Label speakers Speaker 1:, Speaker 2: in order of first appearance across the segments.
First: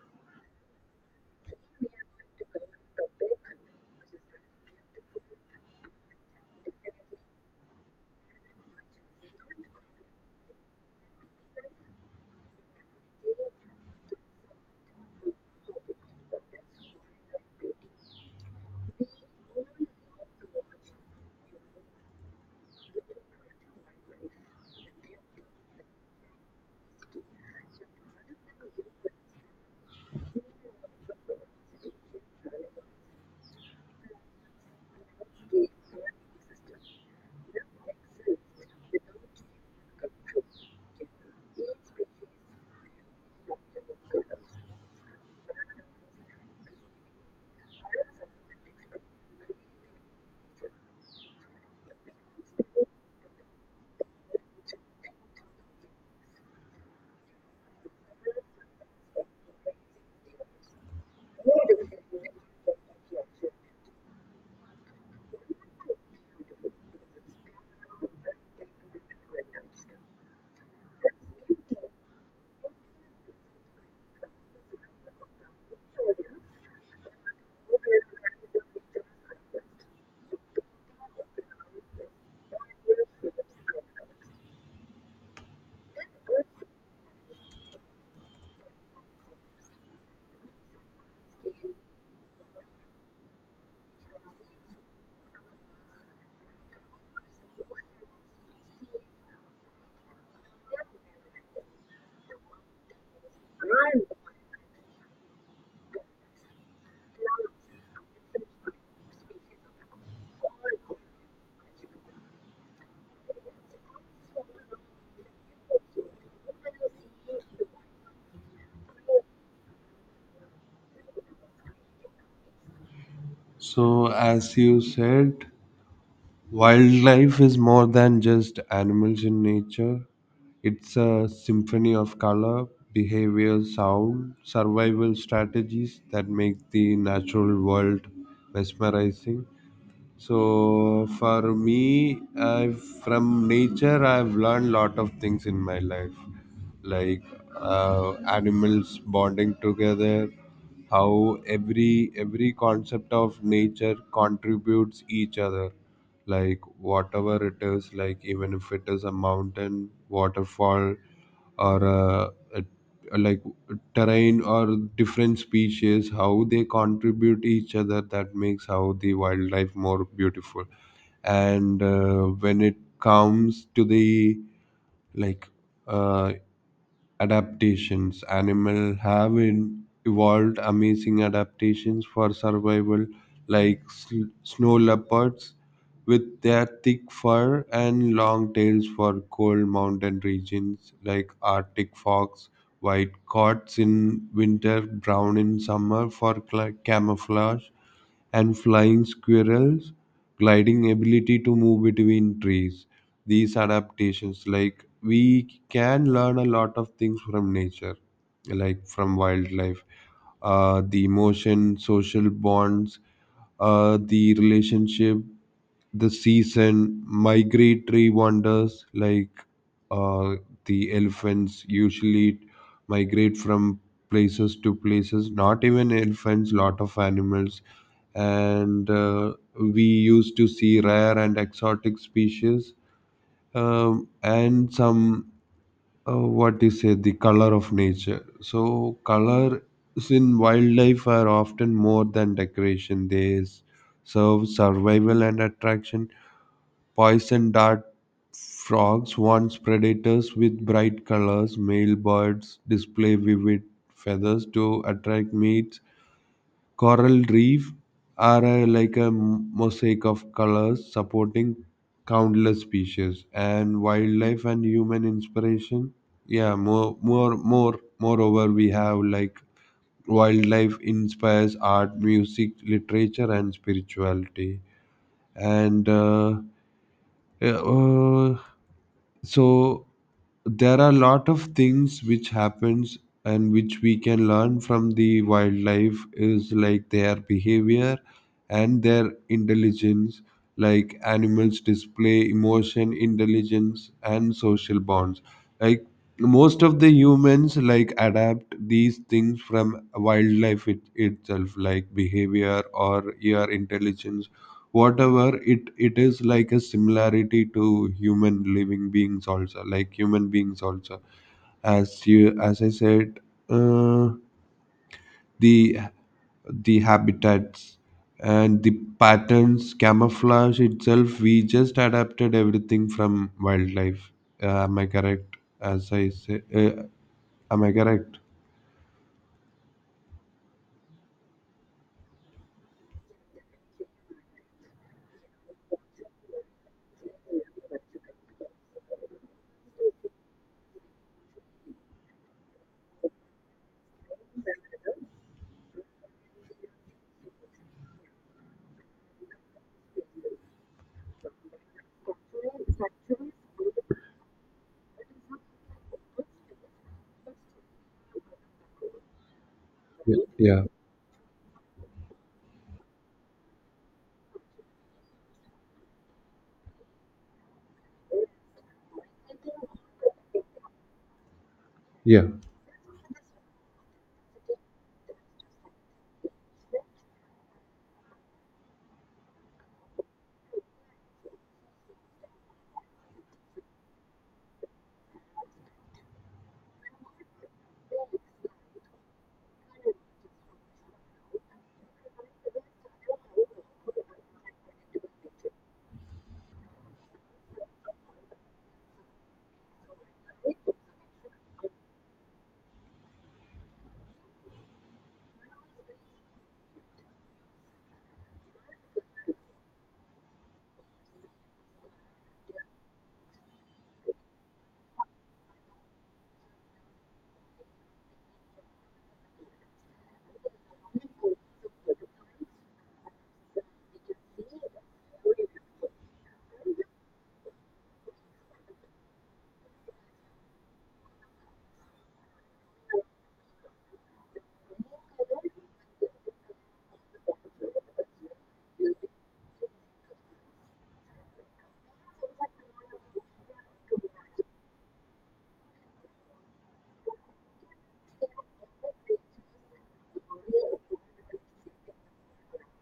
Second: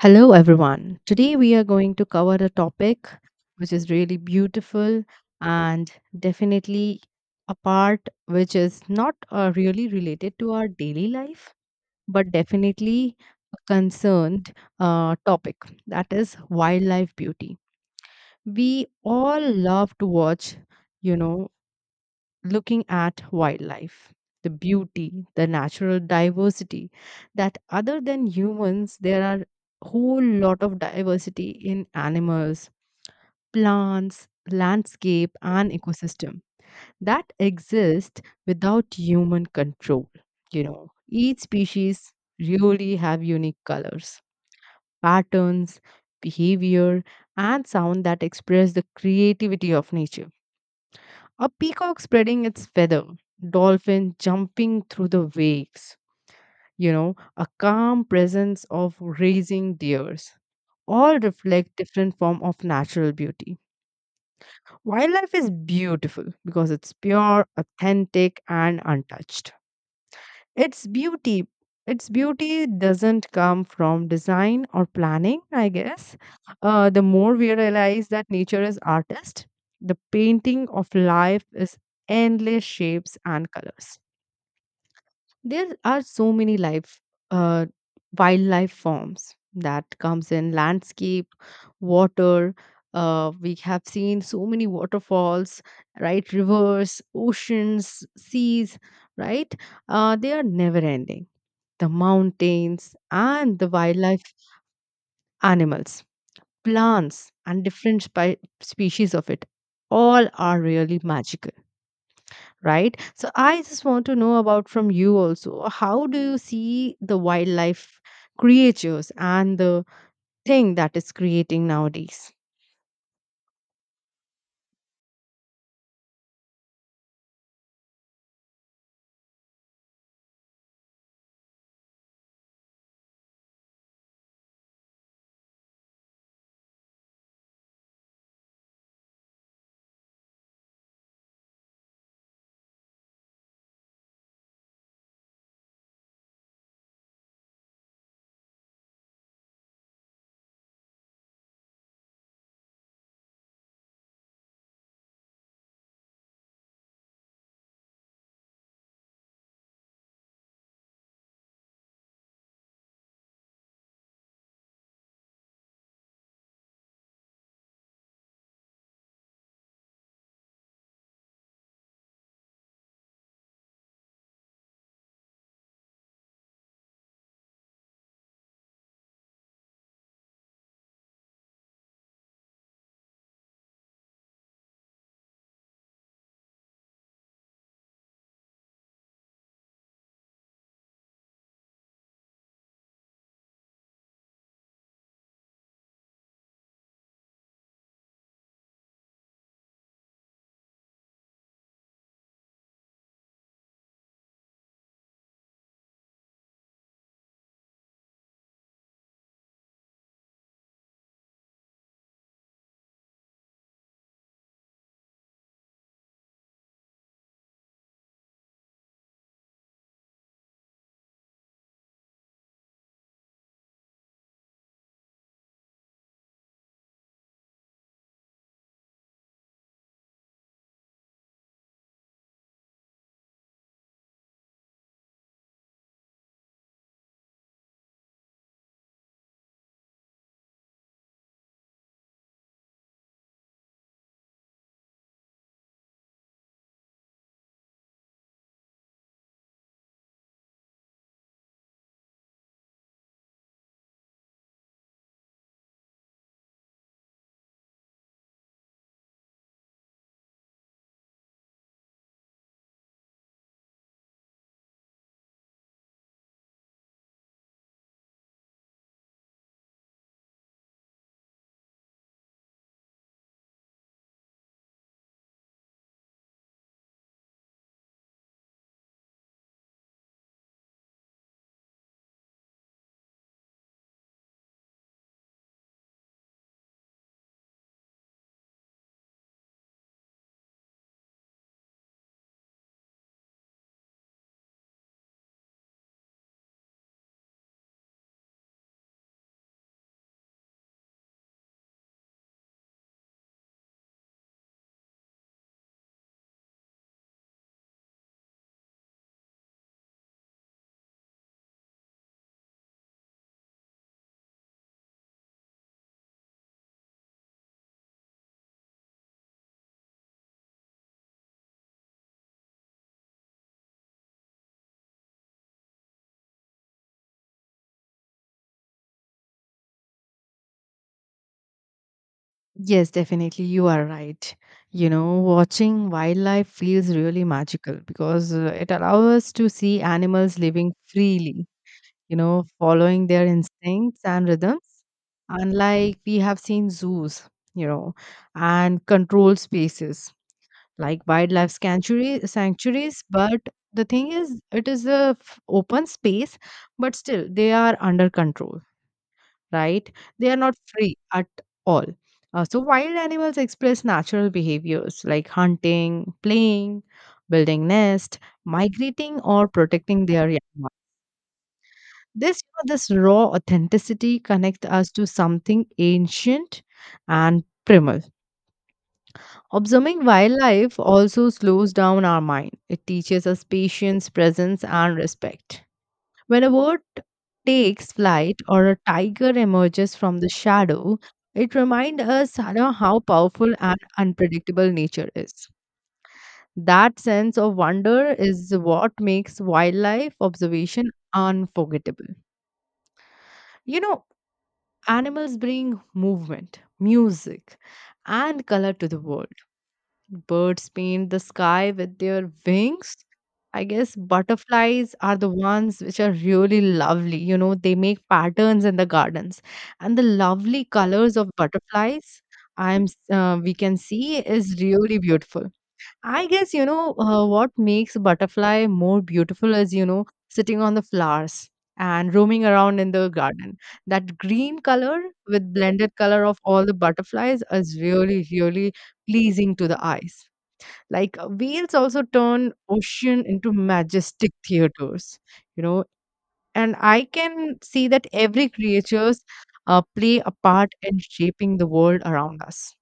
Speaker 1: Hello, everyone. Today we are going to cover a topic which is really beautiful and definitely a part which is not really related to our daily life, but definitely a concerned topic that is wildlife beauty. We all love to watch, you know, looking at wildlife, the beauty, the natural diversity, that other than humans, there are whole lot of diversity in animals, plants, landscape, and ecosystem that exist without human control. You know, each species really have unique colors, patterns, behavior, and sound that express the creativity of nature, a peacock spreading its feather, dolphin jumping through the waves, a calm presence of raising deers, all reflect different form of natural beauty. Wildlife is beautiful because it's pure, authentic and untouched. It's beauty. Its beauty doesn't come from design or planning, I guess. The more we realize that nature is artist, the painting of life is endless shapes and colors. There are so many life, uh, wildlife forms that comes in landscape, water. We have seen so many waterfalls, right? Rivers, oceans, seas, right? They are never ending, the mountains and the wildlife, animals, plants, and different species of it. All are really magical, right? So I just want to know about from you also. How do you see the wildlife creatures and the thing that is creating nowadays?
Speaker 2: So, as you said, wildlife is more than just animals in nature. It's a symphony of color, behavior, sound, survival strategies that make the natural world mesmerizing. So, for me, from nature, I've learned lot of things in my life like animals bonding together, how every concept of nature contributes each other, like whatever it is, like even if it is a mountain waterfall or a terrain or different species, how they contribute each other, that makes how the wildlife more beautiful. And when it comes to the like uh, adaptations. Animal have evolved amazing adaptations for survival, like snow leopards with their thick fur and long tails for cold mountain regions, like Arctic fox, white coats in winter, brown in summer for cla camouflage, and flying squirrels, gliding ability to move between trees. These adaptations, like we can learn a lot of things from nature, like from wildlife, the emotion, social bonds, the relationship, the season, migratory wonders, like uh, the elephants usually migrate from places to places, not even elephants, lot of animals. And we used to see rare and exotic species, and some, what is it, the color of nature. So, colors in wildlife are often more than decoration, they serve survival and attraction. Poison dart frogs warns predators with bright colors. Male birds display vivid feathers to attract mates. Coral reef are like a mosaic of colors supporting countless species, and wildlife and human inspiration. Yeah, moreover, we have like wildlife inspires art, music, literature, and spirituality. And yeah, uh, so there are a lot of things which happens and which we can learn from the wildlife is like their behavior and their intelligence, like animals display emotion intelligence and social bonds, like most of the humans like adapt these things from wildlife itself, like behavior or your intelligence, whatever it is, like a similarity to human living beings also, like human beings also. As you as I said, uh, the the habitats and the patterns, camouflage itself, we just adapted everything from wildlife. Am I correct? As I say, am I correct?
Speaker 1: Yes, definitely. You are right. You know, watching wildlife feels really magical because it allows us to see animals living freely, you know, following their instincts and rhythms. Unlike we have seen zoos, you know, and controlled spaces like wildlife sanctuary, sanctuaries. But the thing is, it is a open space, but still they are under control, right? They are not
Speaker 2: Yeah,
Speaker 1: free at all. So, wild animals express natural behaviors like hunting, playing, building nest, migrating, or protecting their young one.
Speaker 2: yeah,
Speaker 1: This, you know, this raw authenticity connects us to something ancient and primal. Observing wildlife also slows down our mind. It teaches us patience, presence, and respect. When a bird takes flight or a tiger emerges from the shadow, it reminds us, you know, how powerful and unpredictable nature is. That sense of wonder is what makes wildlife observation unforgettable. You know, animals bring movement, music, and color to the world. Birds paint the sky with their wings. I guess butterflies are the ones which are really lovely. You know, they make patterns in the gardens. And the lovely colors of butterflies, we can see is really beautiful. I guess, you know, what makes a butterfly more beautiful is, you know, sitting on the flowers and roaming around in the garden. That green color with blended color of all the butterflies is really, really pleasing to the eyes. Like whales also turn ocean into majestic theaters, you know. And I can see that every creatures play a part in shaping the world around us.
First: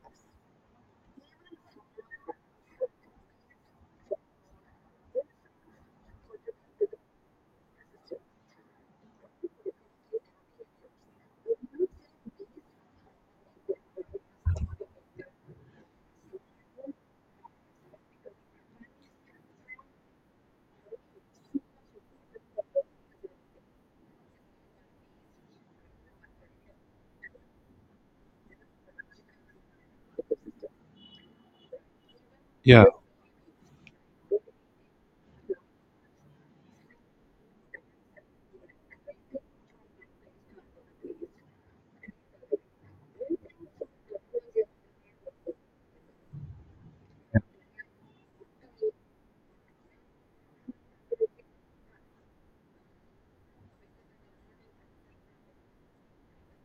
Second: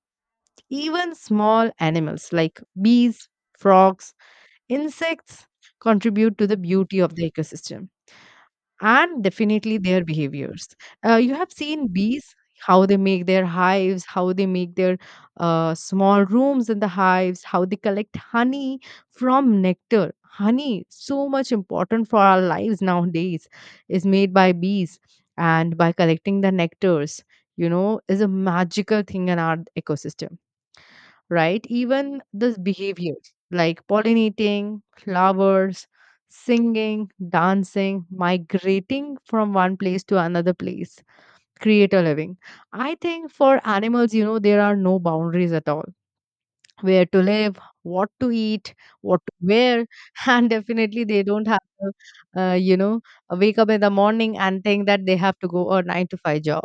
Speaker 1: Even small animals like bees, frogs, insects contribute to the beauty of the ecosystem and definitely their behaviors. You have seen bees, how they make their hives, how they make their small rooms in the hives, how they collect honey from nectar. Honey, so much important for our lives nowadays, is made by bees and by collecting the nectars, you know, is a magical thing in our ecosystem, right? Even this
Speaker 2: yeah,
Speaker 1: behaviors like pollinating, flowers, singing, dancing, migrating from one place to another place create a living. I think for animals, you know, there are no boundaries at all, where to live, what to eat, what to wear, and definitely they don't have to, you know, wake up in the morning and think that they have to go a nine to five job.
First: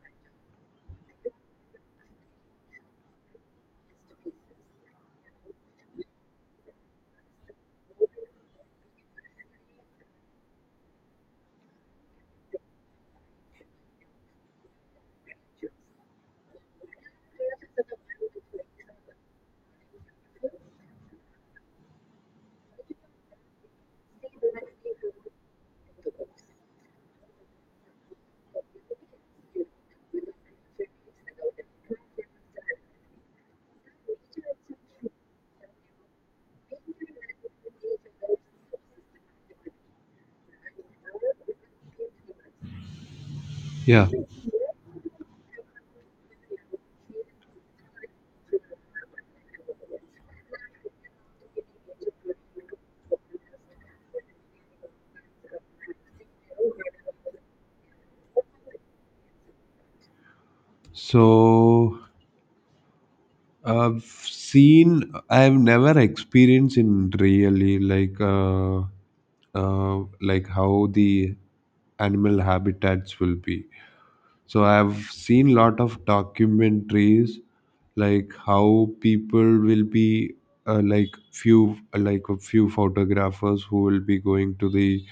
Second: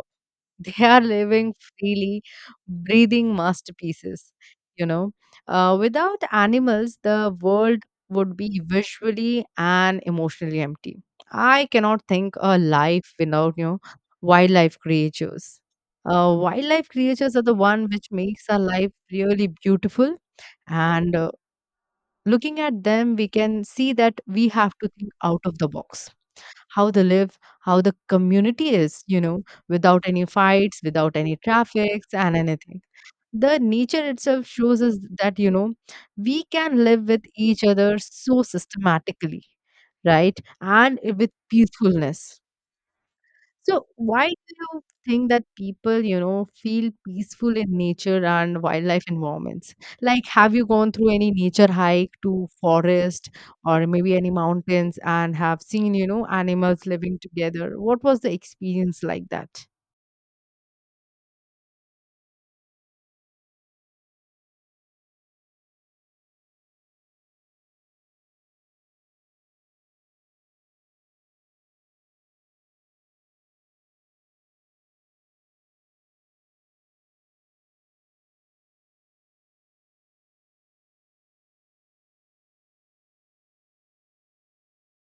Speaker 1: They are living freely, breathing masterpieces, you know. Without animals, the world would be visually and emotionally empty. I cannot think a life without, you know, wildlife creatures. Wildlife creatures are the one which makes our life really beautiful. And looking at them, we can see that we have to think out of the box, how they live, how the community is, you know, without any fights, without any traffics and anything. The nature itself shows us that, you know, we can live with each other so systematically, right? And with peacefulness. So,
Speaker 2: yeah.
Speaker 1: why do you think that people, you know, feel peaceful in nature and wildlife environments? Like, have you gone through any nature hike to forest or maybe any mountains and have seen, you know, animals living together? What was the experience like that?
Speaker 2: So I've seen. I've never experienced in really like how the animal habitats will be. So I've seen lot of documentaries, like how people will be like few like a few photographers who will be going to the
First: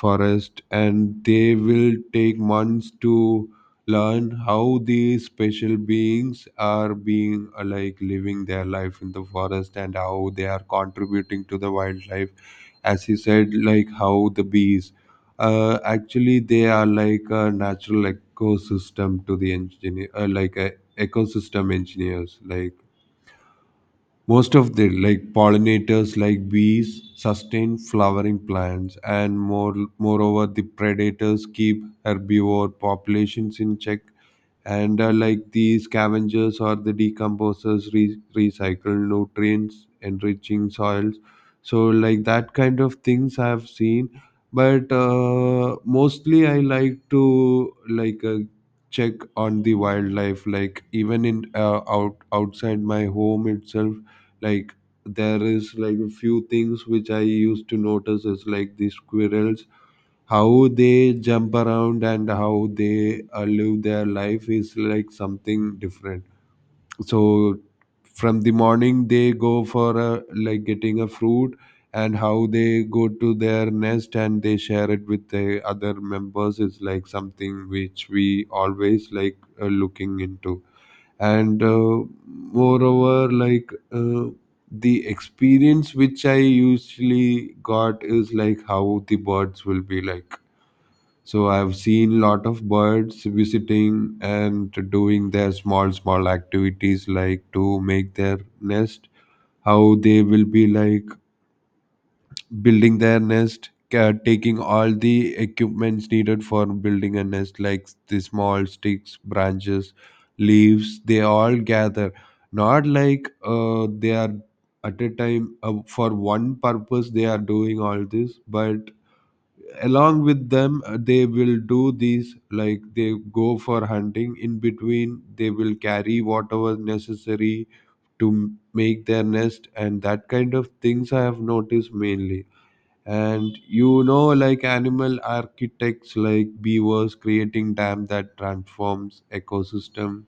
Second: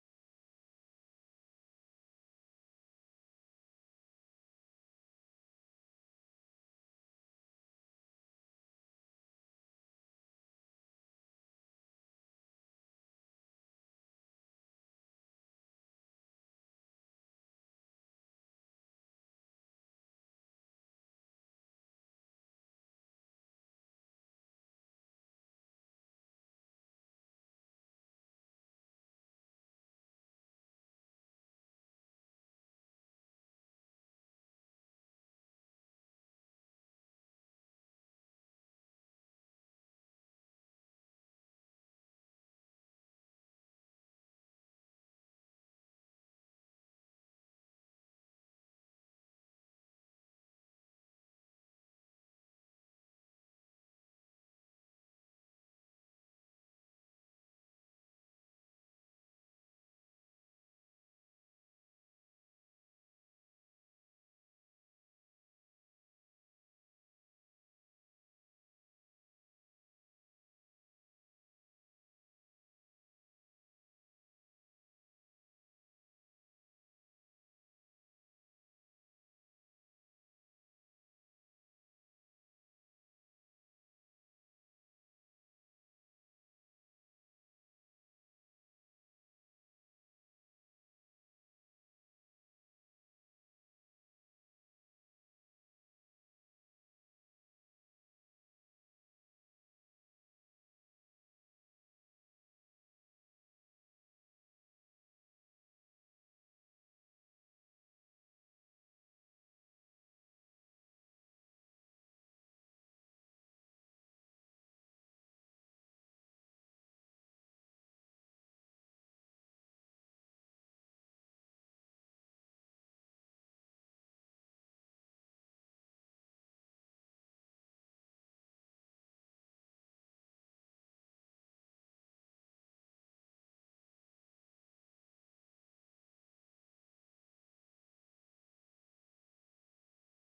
Speaker 2: forest, and they will take months to learn how these special beings are being like living their life in the forest, and how they are contributing to the wildlife. As he said, like how the bees actually, they are like a natural ecosystem to the engineer, like a ecosystem engineers, like most of the like pollinators like bees sustain flowering plants. And moreover, the predators keep herbivore populations in check, and like the scavengers or the decomposers recycle nutrients, enriching soils. So like that kind of things I have seen. But mostly I like to check on the wildlife, like even in outside my home itself. Like there is like a few things which I used to notice is like the squirrels, how they jump around and how they live their life is like something different. So from the morning, they go for like getting a fruit, and how they go to their nest and they share it with the other members is like something which we always like looking into. And moreover like the experience which I usually got is like how the birds will be like. So I've seen lot of birds visiting and doing their small small activities like to make their nest. How they will be like building their nest, taking all the equipments needed for building a nest, like the small sticks, branches, leaves. They all gather. Not like they are at a time for one purpose they are doing all this, but along with them, they will do these, like they go for hunting, in between they will carry whatever necessary to make their nest. And that kind of things I have noticed mainly. And you know, like animal architects like beavers creating dam that transforms ecosystem,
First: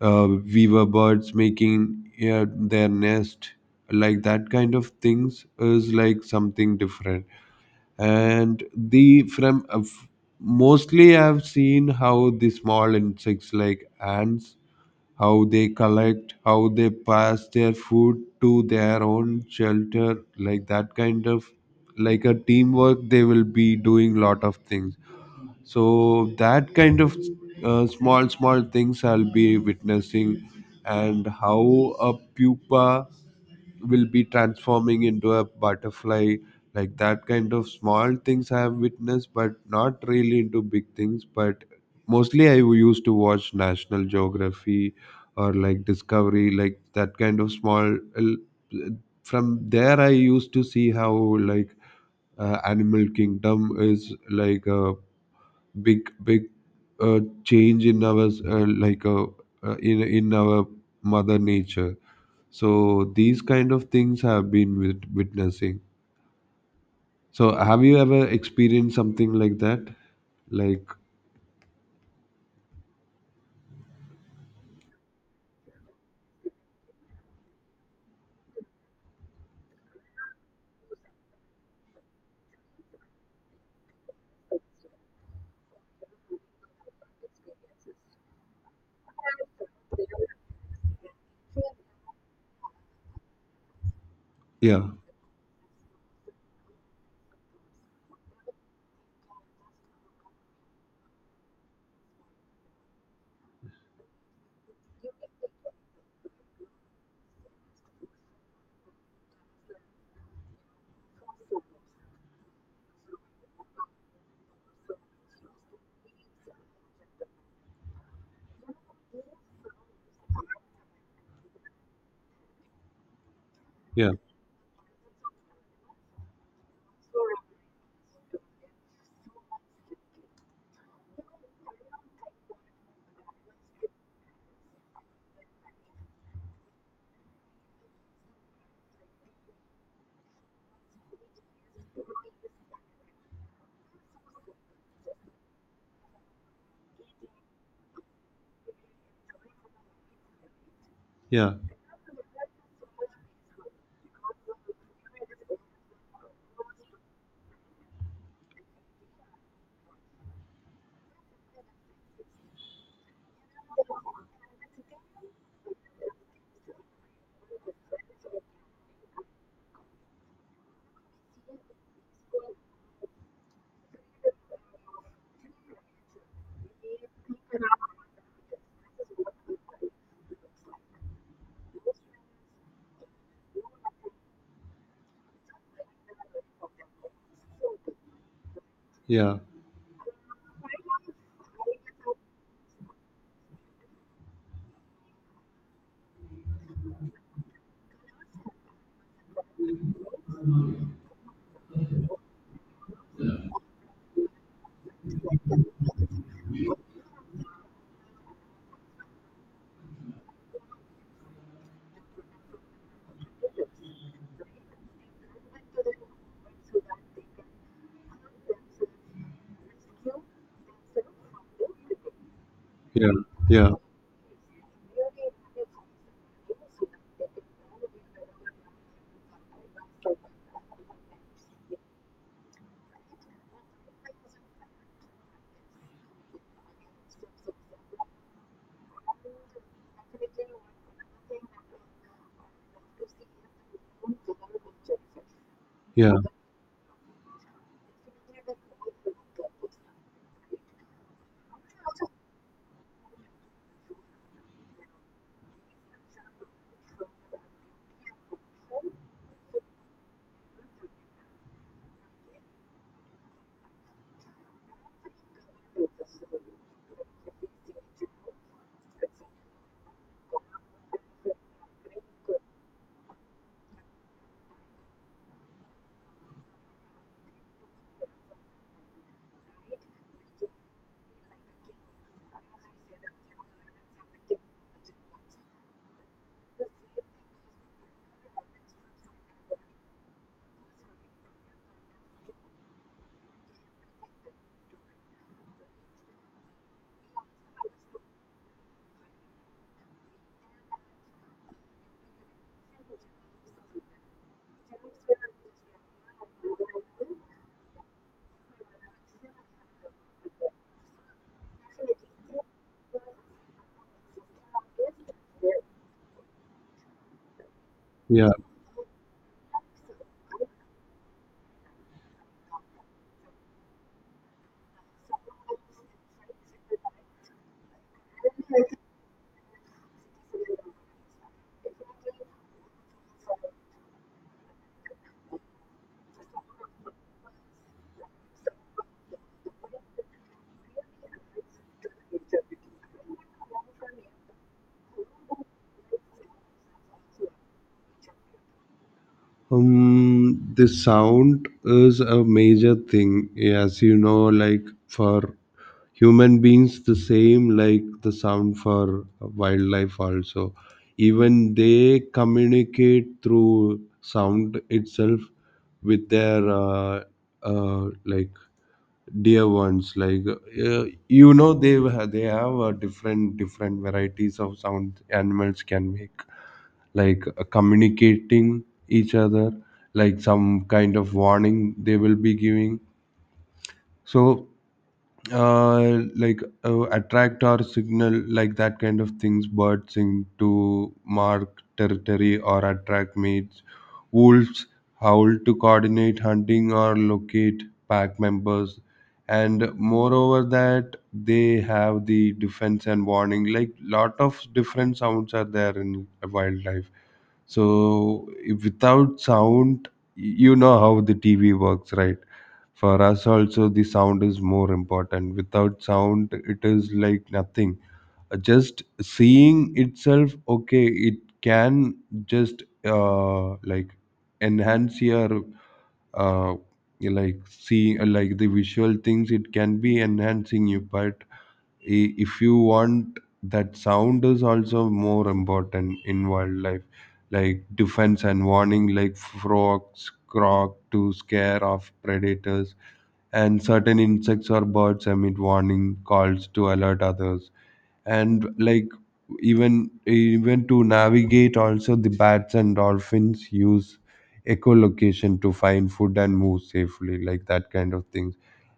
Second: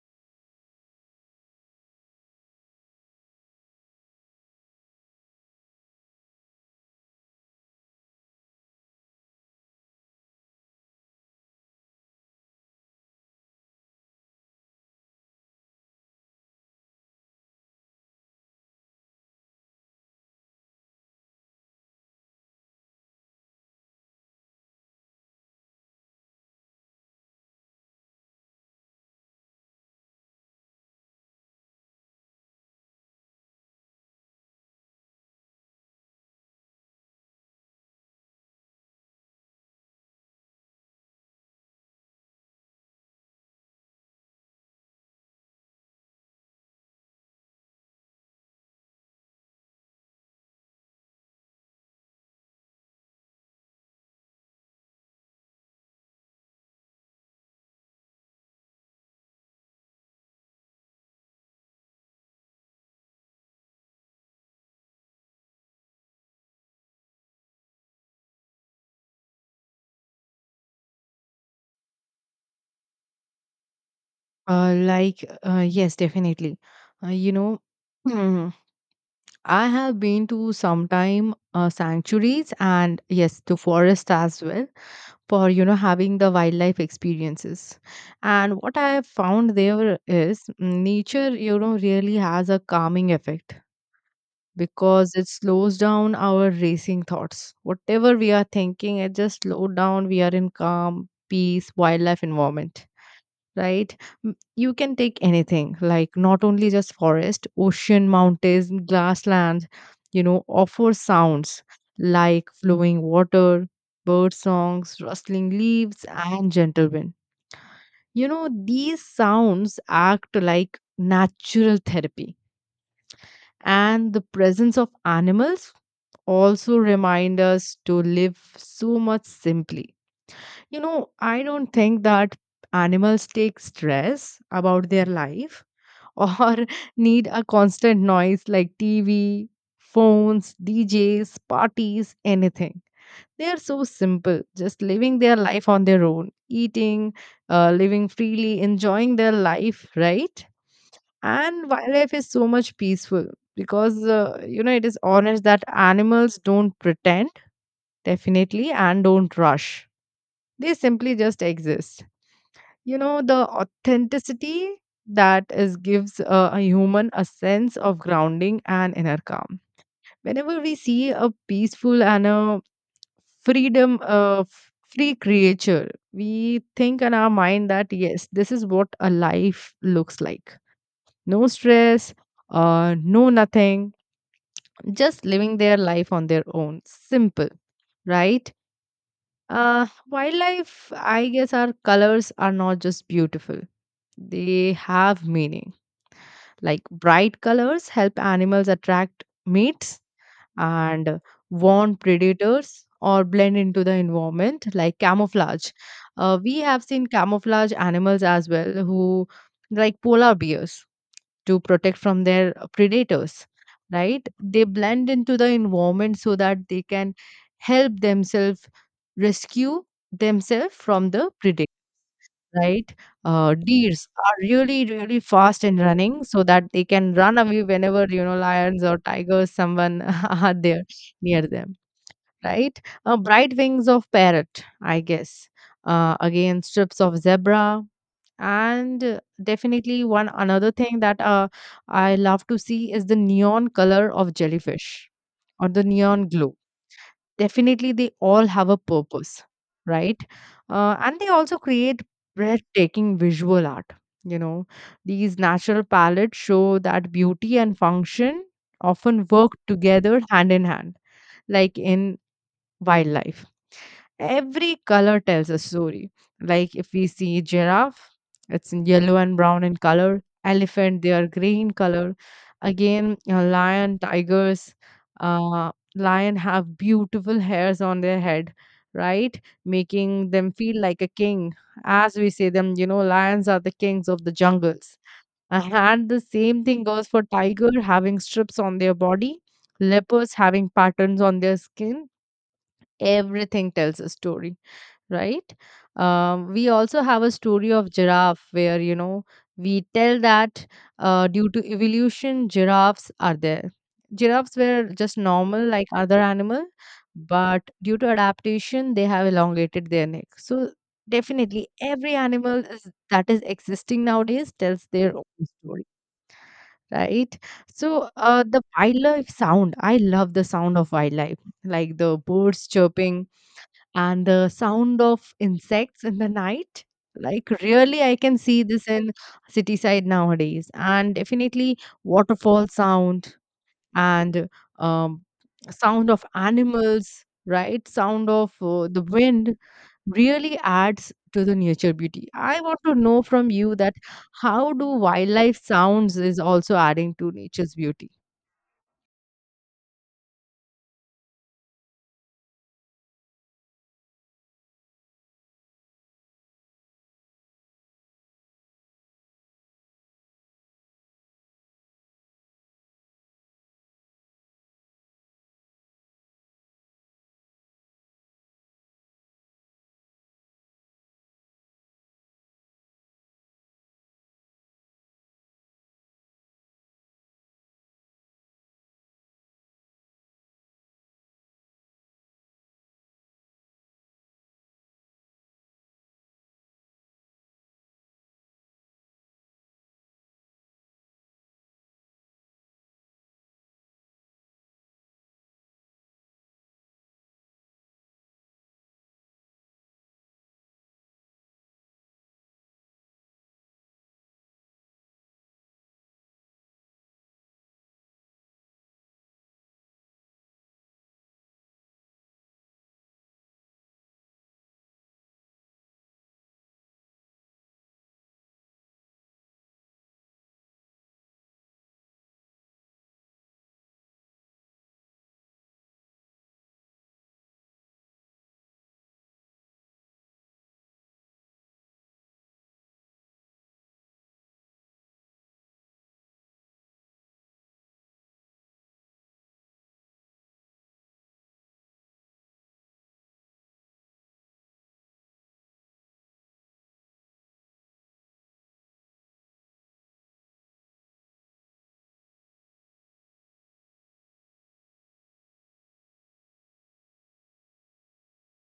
Speaker 2: uh, weaver birds making uh, their nest, like that kind of things is like something different. And the from mostly I've seen how the small insects like ants, how they collect, how they pass their food to their own shelter, like that kind of like a teamwork they will be doing, lot of things. So that kind of small small things I'll be witnessing. And how a pupa will be transforming into a butterfly, like that kind of small things I have witnessed, but not really into big things. But mostly I used to watch national geography or like discovery, like that kind of small, from there I used to see how like animal kingdom is like a big big change in our in our mother nature. So these kind of things have been witnessing. So have you ever experienced something like that, like?
Speaker 1: Yes, definitely. You know, hmm, I have been to sometime sanctuaries and yes, to forest as well, for you know having the wildlife experiences. And what I have found there is, mm, nature you know really has a calming effect
Speaker 2: Yeah,
Speaker 1: because it slows down our racing thoughts. Whatever we are thinking, it just slow down. We are in calm peace wildlife environment, right? You can take anything, like not only just forest, ocean, mountains, grasslands, you know, offer sounds like flowing water, bird songs, rustling leaves, and gentle wind. You know, these sounds act like natural therapy.
Speaker 2: yeah,
Speaker 1: And the presence of animals also remind us to live so much simply. You know, I don't think that animals take stress about their life or need a constant noise like TV, phones, DJs, parties, anything. They are so simple, just living their life on their own, eating, living freely, enjoying their life, right?
Speaker 2: yeah,
Speaker 1: And wildlife is so much peaceful because, you know, it is honest that animals don't pretend, definitely, and don't rush. They simply just exist. You know, the authenticity that is gives a human a sense of grounding and inner calm. Whenever we see a peaceful and a freedom of free creature, we think in our mind that yes, this is what a life looks like, no stress, no nothing, just living their life on their own, simple, right?
Speaker 2: yeah,
Speaker 1: Wildlife, I guess, our colors are not just beautiful, they have meaning. Like bright colors help animals attract mates and warn predators or blend into the environment, like camouflage. We have seen camouflage animals as well, who like polar bears, to protect from their predators, right? They blend into the environment so that they can help themselves, rescue themselves from the predator, right?
Speaker 2: yeah,
Speaker 1: uh,
Speaker 2: yeah,
Speaker 1: deers are really really fast and running so that they can run away whenever you know lions or tigers someone are there near them, right? Bright wings of parrot, I guess, again strips of zebra, and definitely one another thing that I love to see is the neon color of jellyfish or the
Speaker 2: yeah,
Speaker 1: neon glow, definitely they all have a purpose, right? And they also create breathtaking visual art, you know. These natural palettes show that beauty and function often work together hand in hand, like in wildlife. Every color tells a story. Like if we see giraffe, it's in yellow and brown in color. Elephant, they are gray in color. Again, lion, tigers, lion have beautiful hairs on their head, right? Making them feel like a king. As we say them, you know, lions are the kings of the jungles. And the same thing goes for tiger having strips on their body, leopards having patterns on their skin, everything tells a story, right? Um, we also have a story of giraffe where you know we tell that, due to evolution giraffes are there, giraffes were just normal like other animal, but due to adaptation they have elongated their neck. So definitely every animal is, that is existing nowadays, tells their own story, right? So
Speaker 2: yeah.
Speaker 1: the wildlife sound, I love the sound of wildlife, like the birds chirping and the sound of insects in the night. Like really I can see this in city side nowadays, and definitely waterfall sound, and, um, sound of animals, right? Sound of the wind really adds to the nature beauty. I want to know from you that, how do wildlife sounds is also adding to nature's beauty?
Speaker 2: The sound is a major thing. As you know, like for human beings the same, like the sound for wildlife also, even they communicate through sound itself with their like dear ones. Like you know, they they have different varieties of sound animals can make, like communicating each other, like some kind of warning they will be giving. So attract or signal, like that kind of things, birds sing to mark territory or attract mates, wolves howl to coordinate hunting or locate pack members. And moreover that, they have the defense and warning, like lot of different sounds are there in wildlife. So if without sound, you know how the TV works, right? For us also, the sound is more important. Without sound it is like nothing. Just seeing itself, okay, it can just like enhance your uh, see, like the visual things. It can be enhancing you. But if you want, that sound is also more important in wildlife, like defense and warning, like frogs croak to scare off predators, and certain insects or birds emit warning calls to alert others. And like even to navigate also, the bats and dolphins use echolocation to find food and move safely, like that kind of things.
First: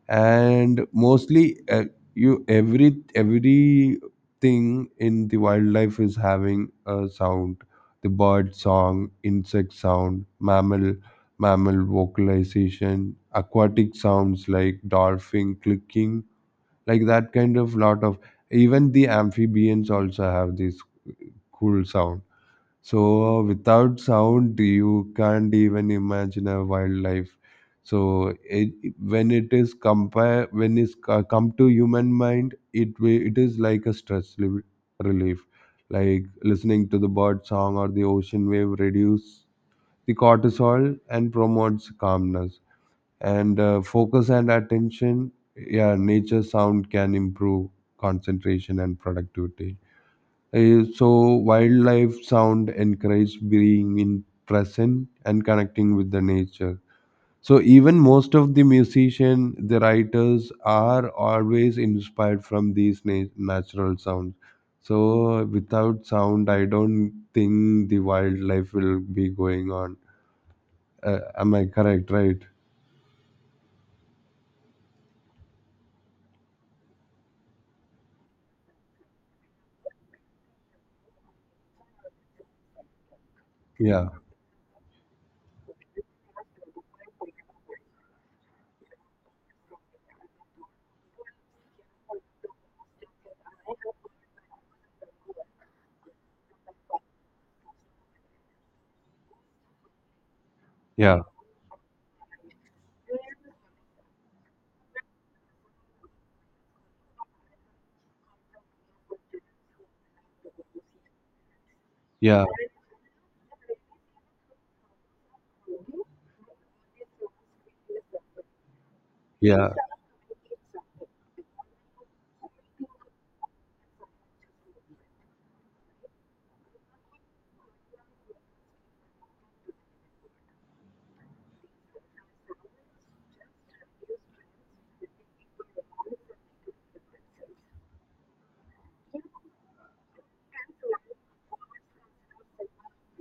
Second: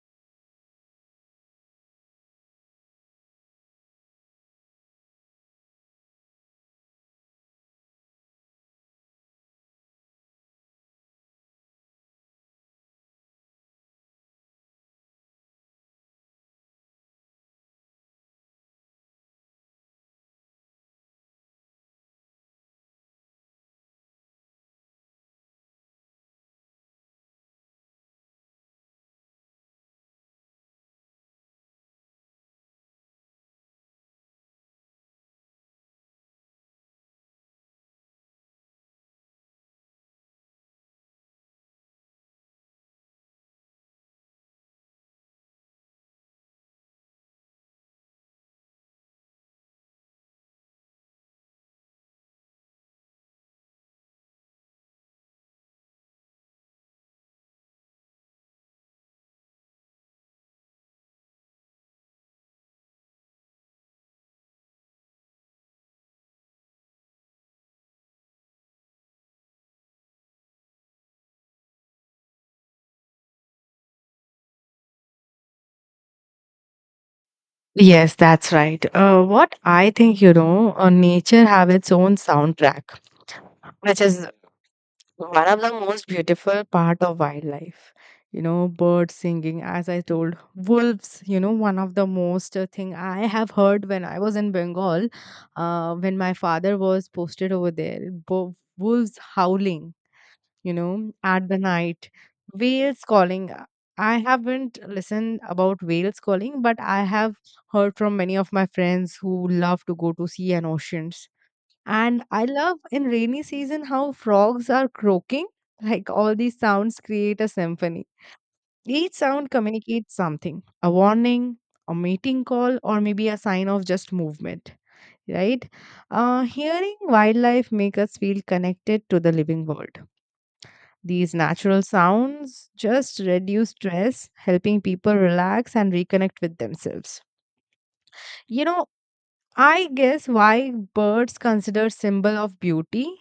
Speaker 2: And mostly you, everything in the wildlife is having a sound, the bird song, insect sound, mammal vocalization, aquatic sounds like dolphin clicking, like that kind of lot of. Even the amphibians also have this cool sound. So without sound, you can't even imagine a wildlife. So when it is compare when it's come to human mind, it it is like a stress relief, like listening to the bird song or the ocean wave reduce the cortisol and promotes calmness, and focus and attention. Yeah, nature sound can improve concentration and productivity. So wildlife sound encourage being in present and connecting with the nature. So even most of the musician, the writers are always inspired from these natural sounds. So without sound, I don't think the wildlife will be going on. Am I correct? Right.
Speaker 1: Yes, that's right. What I think, you know, nature have its own soundtrack, which
Speaker 2: Yeah,
Speaker 1: is one of the most beautiful part of wildlife. You know, birds singing, as I told, wolves. You know, one of the most thing I have heard when I was in Bengal, when my father was posted over there, wolves howling, you know,
Speaker 2: yeah,
Speaker 1: at the night. Whales calling. I haven't listened about whales calling, but I have heard from many of my friends who love to go to sea and oceans. And
Speaker 2: yeah,
Speaker 1: I love in rainy season how frogs are croaking. Like all these sounds create a symphony. Each sound
Speaker 2: yeah,
Speaker 1: communicates something, a warning, a mating call, or maybe a sign of just movement, right? Hearing wildlife make us feel connected to the living world. These natural sounds just reduce stress, helping people relax and reconnect with themselves. You know, I guess why birds considered symbol of beauty.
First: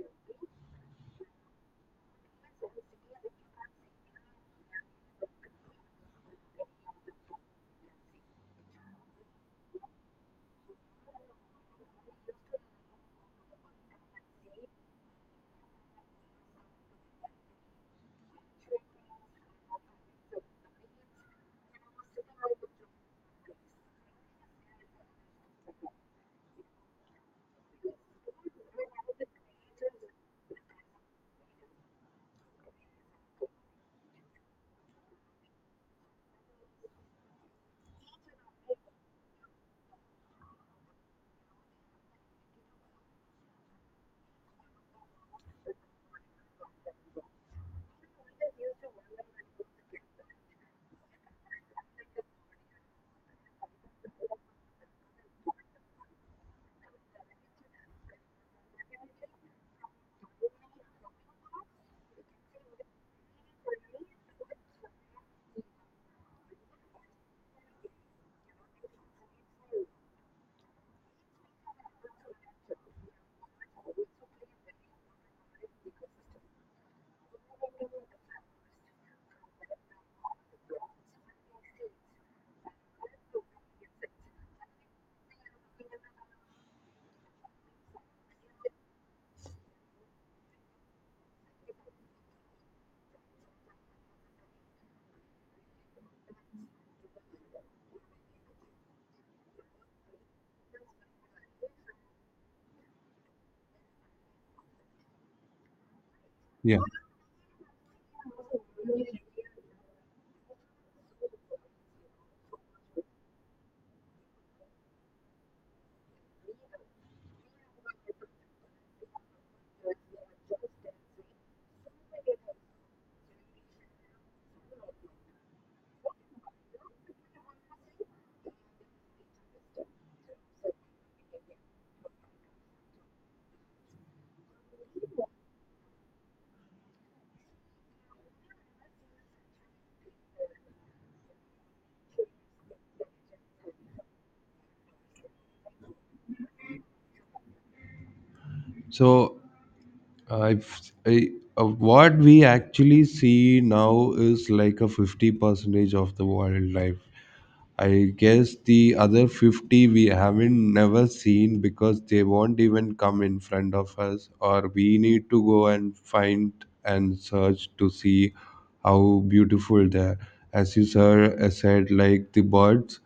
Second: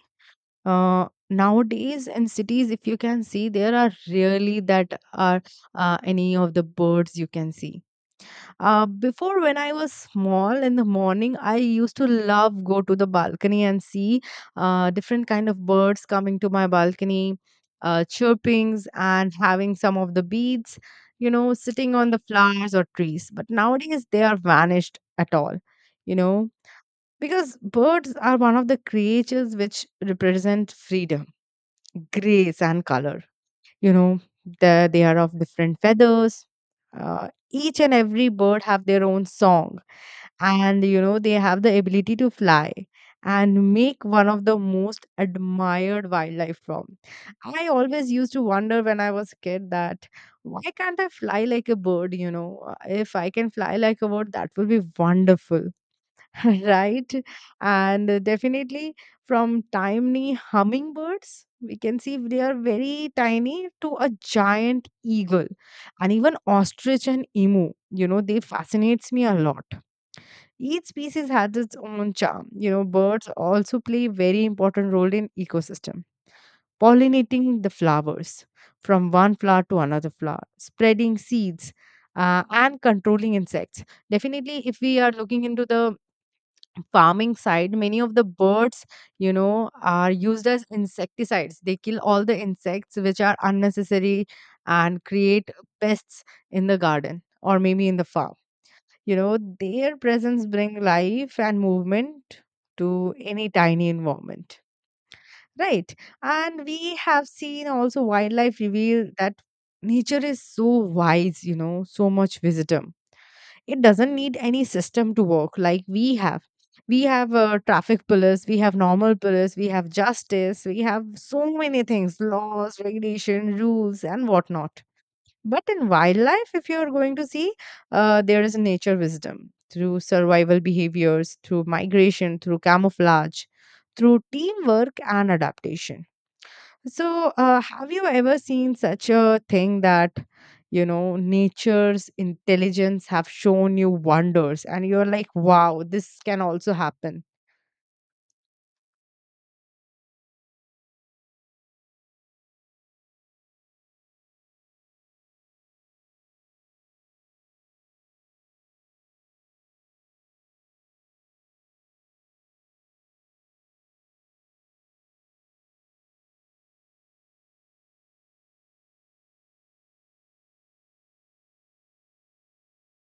Speaker 1: Nowadays in cities, if you can see, there are really that are any of the birds you can see before when I was small in the morning, I used to love go to the balcony and see different kind of birds coming to my balcony, chirpings and having some of the beads, you know, sitting on the flowers or trees. But nowadays they are vanished at all, you know, because birds are one of the creatures which represent freedom, grace, and color, you know, they are of different feathers. Uh, each and every bird have their own song, and you know they have the ability to fly and make one of the most admired wildlife form. I always used to wonder when I was a kid that why can't I fly like a bird, you know. If I can fly like a bird that will be wonderful. Right? And definitely from tiny hummingbirds, we can see they are very tiny, to a giant eagle and even ostrich and emu. You know, they fascinates me a lot. Each species has its own charm. You know, birds also play very important role in ecosystem, pollinating the flowers from one flower to another flower, spreading seeds, and controlling insects. Definitely, if we are looking into the farming side, many of the birds, you know, are used as insecticides. They kill all the insects which are unnecessary and create pests in the garden or maybe in the farm. You know, their presence bring life and movement to any tiny environment, right? And
Speaker 2: yeah.
Speaker 1: we have seen also wildlife reveal that nature is so wise, you know, so much wisdom. It doesn't need any system to work like we have. We have traffic police, we have normal police, we have justice, we have so many things, laws, regulation, rules, and whatnot. But in wildlife, if you're going to see, there is nature wisdom through survival behaviors, through migration, through camouflage, through teamwork and adaptation. So, have you ever seen such a thing that, you know, nature's intelligence have shown you wonders and you're like, wow, this can also happen?
Speaker 2: So I've what we actually see now is like a 50 percentage of the wildlife. I guess the other 50 we haven't never seen because they won't even come in front of us, or we need to go and find and search to see how beautiful they are. As you sir said, like the birds.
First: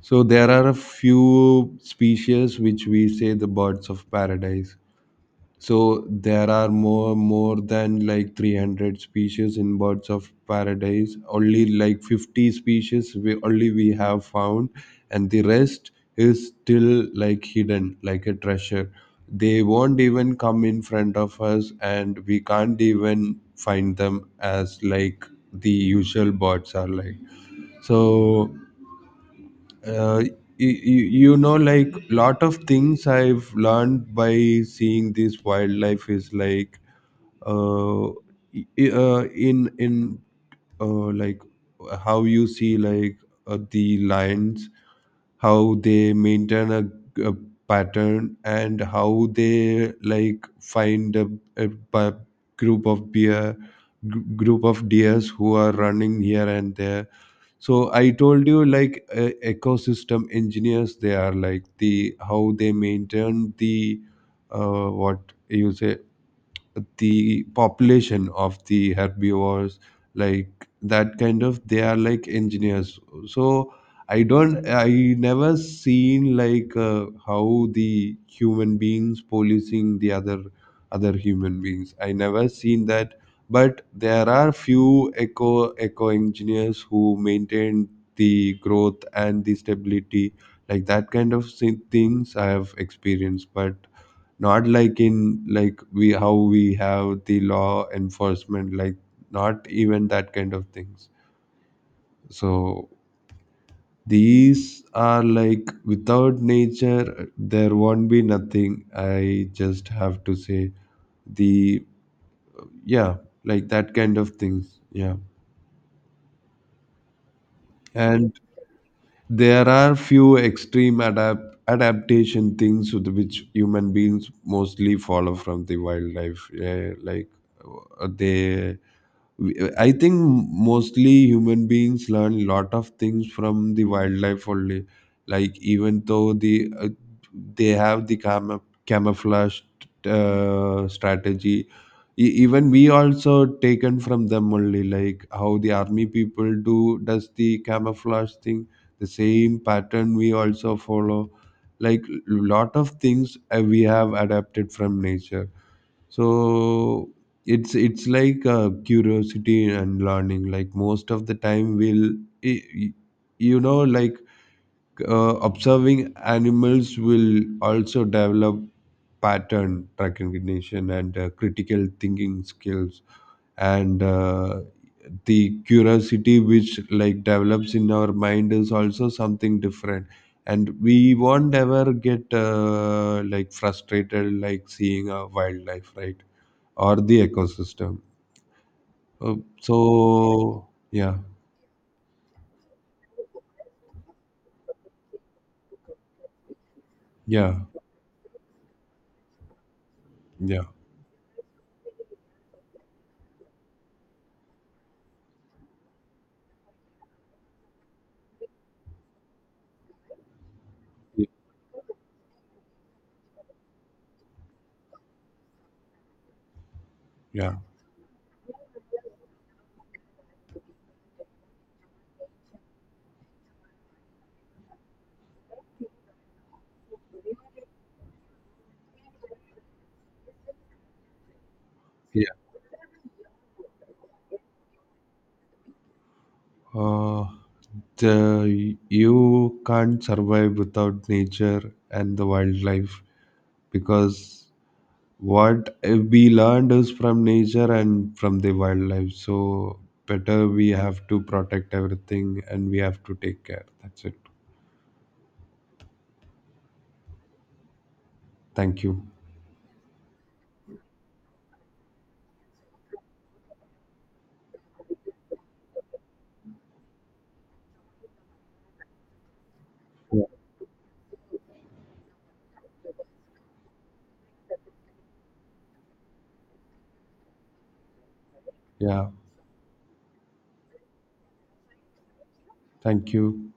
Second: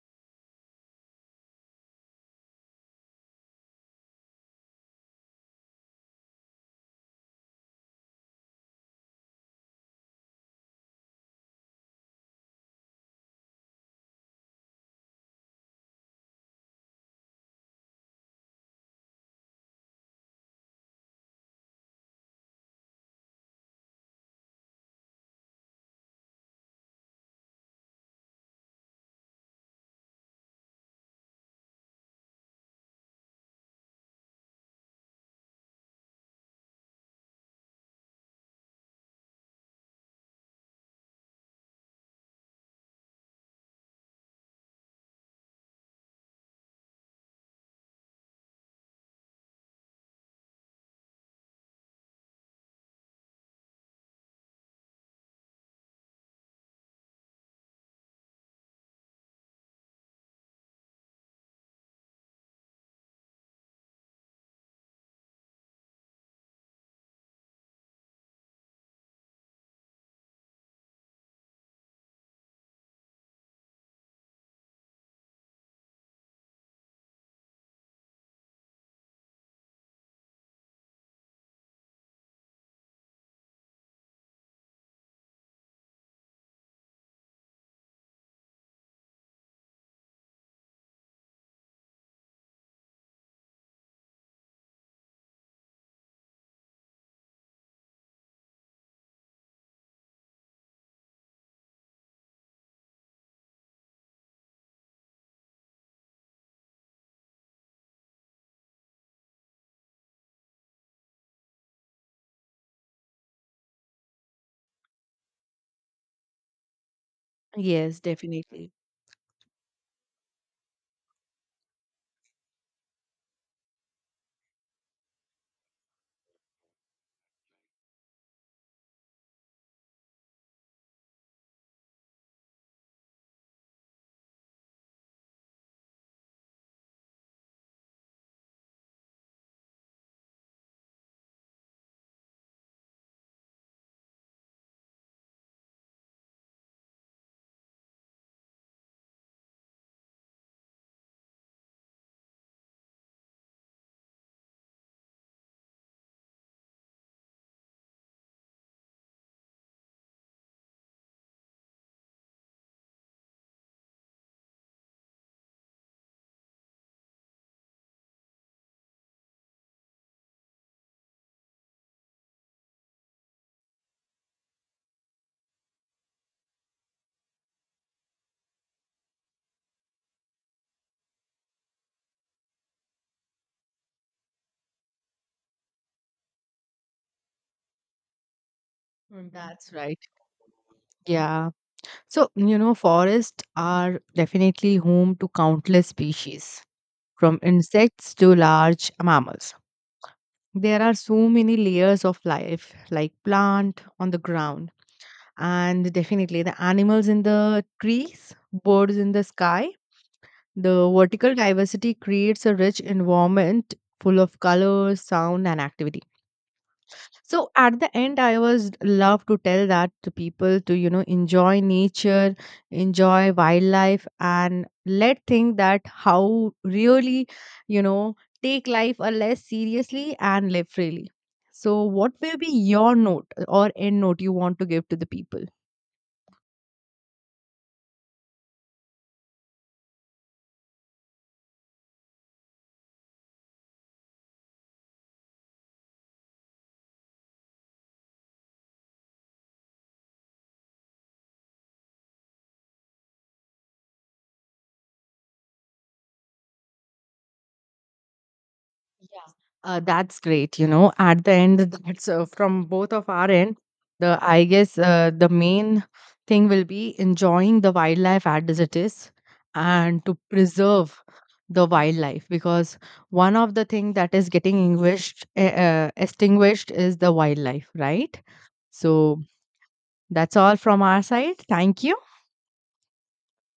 Speaker 2: So there are a few species which we say the birds of paradise. So there are more than like 300 species in birds of paradise. Only like 50 species we only we have found, and the rest is still like hidden, like a treasure. They won't even come in front of us, and we can't even find them as like the usual birds are like. So. Uh, you, you know, like lot of things I've learned by seeing this wildlife is like uh, I- in like how you see, like the lions, how they maintain a pattern, and how they like find a, pa- group of bear, group of deers, who are running here and there. So I told you, like ecosystem engineers, they are like the how they maintain the what you say, the population of the herbivores, like that kind of they are like engineers. So I don't I never seen, like how the human beings policing the other human beings, I never seen that. But there are few eco engineers who maintain the growth and the stability, like that kind of things I have experienced. But not like in, like we how we have the law enforcement, like not even that kind of things. So these are like, without nature there won't be nothing, I just have to say. The, yeah, like that kind of things, yeah.
Speaker 1: Yes,
Speaker 2: And
Speaker 1: definitely.
Speaker 2: there are few extreme adaptation things with which human beings mostly follow from the wildlife, yeah, like uh, they I think mostly human beings learn lot of things from the wildlife only. Like even though the they have the camouflage strategy, even we also taken from them only. Like how the army people do does the camouflage thing, the same pattern we also follow. Like lot of things, we have adapted from nature. So it's like curiosity and learning, like most of the time will, you know, like observing animals will also develop pattern recognition and critical thinking skills. And the curiosity which like develops in our mind is also something different. And we won't ever get like frustrated like seeing a wildlife, right? Or the ecosystem.
Speaker 1: Mhm.
Speaker 2: Uh,
Speaker 1: That's right.
Speaker 2: so yeah,
Speaker 1: Yeah. So, you know, forests are definitely home to countless species, from
Speaker 2: yeah,
Speaker 1: insects to large mammals.
Speaker 2: yeah,
Speaker 1: There are so many layers of life, like plant on the ground. And definitely the animals in the trees, birds in the sky, the
Speaker 2: y-
Speaker 1: vertical diversity creates a rich environment full of colors, sound, and activity. So
Speaker 2: yeah,
Speaker 1: at the end, I was love to tell that to people to you know enjoy nature, enjoy wildlife, and let think that how really, you know, take life a less seriously and live freely. So, what
Speaker 2: yeah.
Speaker 1: will be your note or end note you want to give to the people?
Speaker 2: Uh, the, you can't survive without nature and the wildlife, because what we learned is from nature and from the wildlife. So better we have to protect everything and we have to take care. That's it. Thank you.
Speaker 1: Yeah, that's great. You know, at the end, that's from both of our end. The I guess the main thing will be enjoying the wildlife as it is, and to
Speaker 2: Yeah.
Speaker 1: preserve the wildlife because one of the thing that is getting extinguished, extinguished is the wildlife, right?
Speaker 2: Yeah.
Speaker 1: So that's all from our side. Thank you.
Speaker 2: Thank you.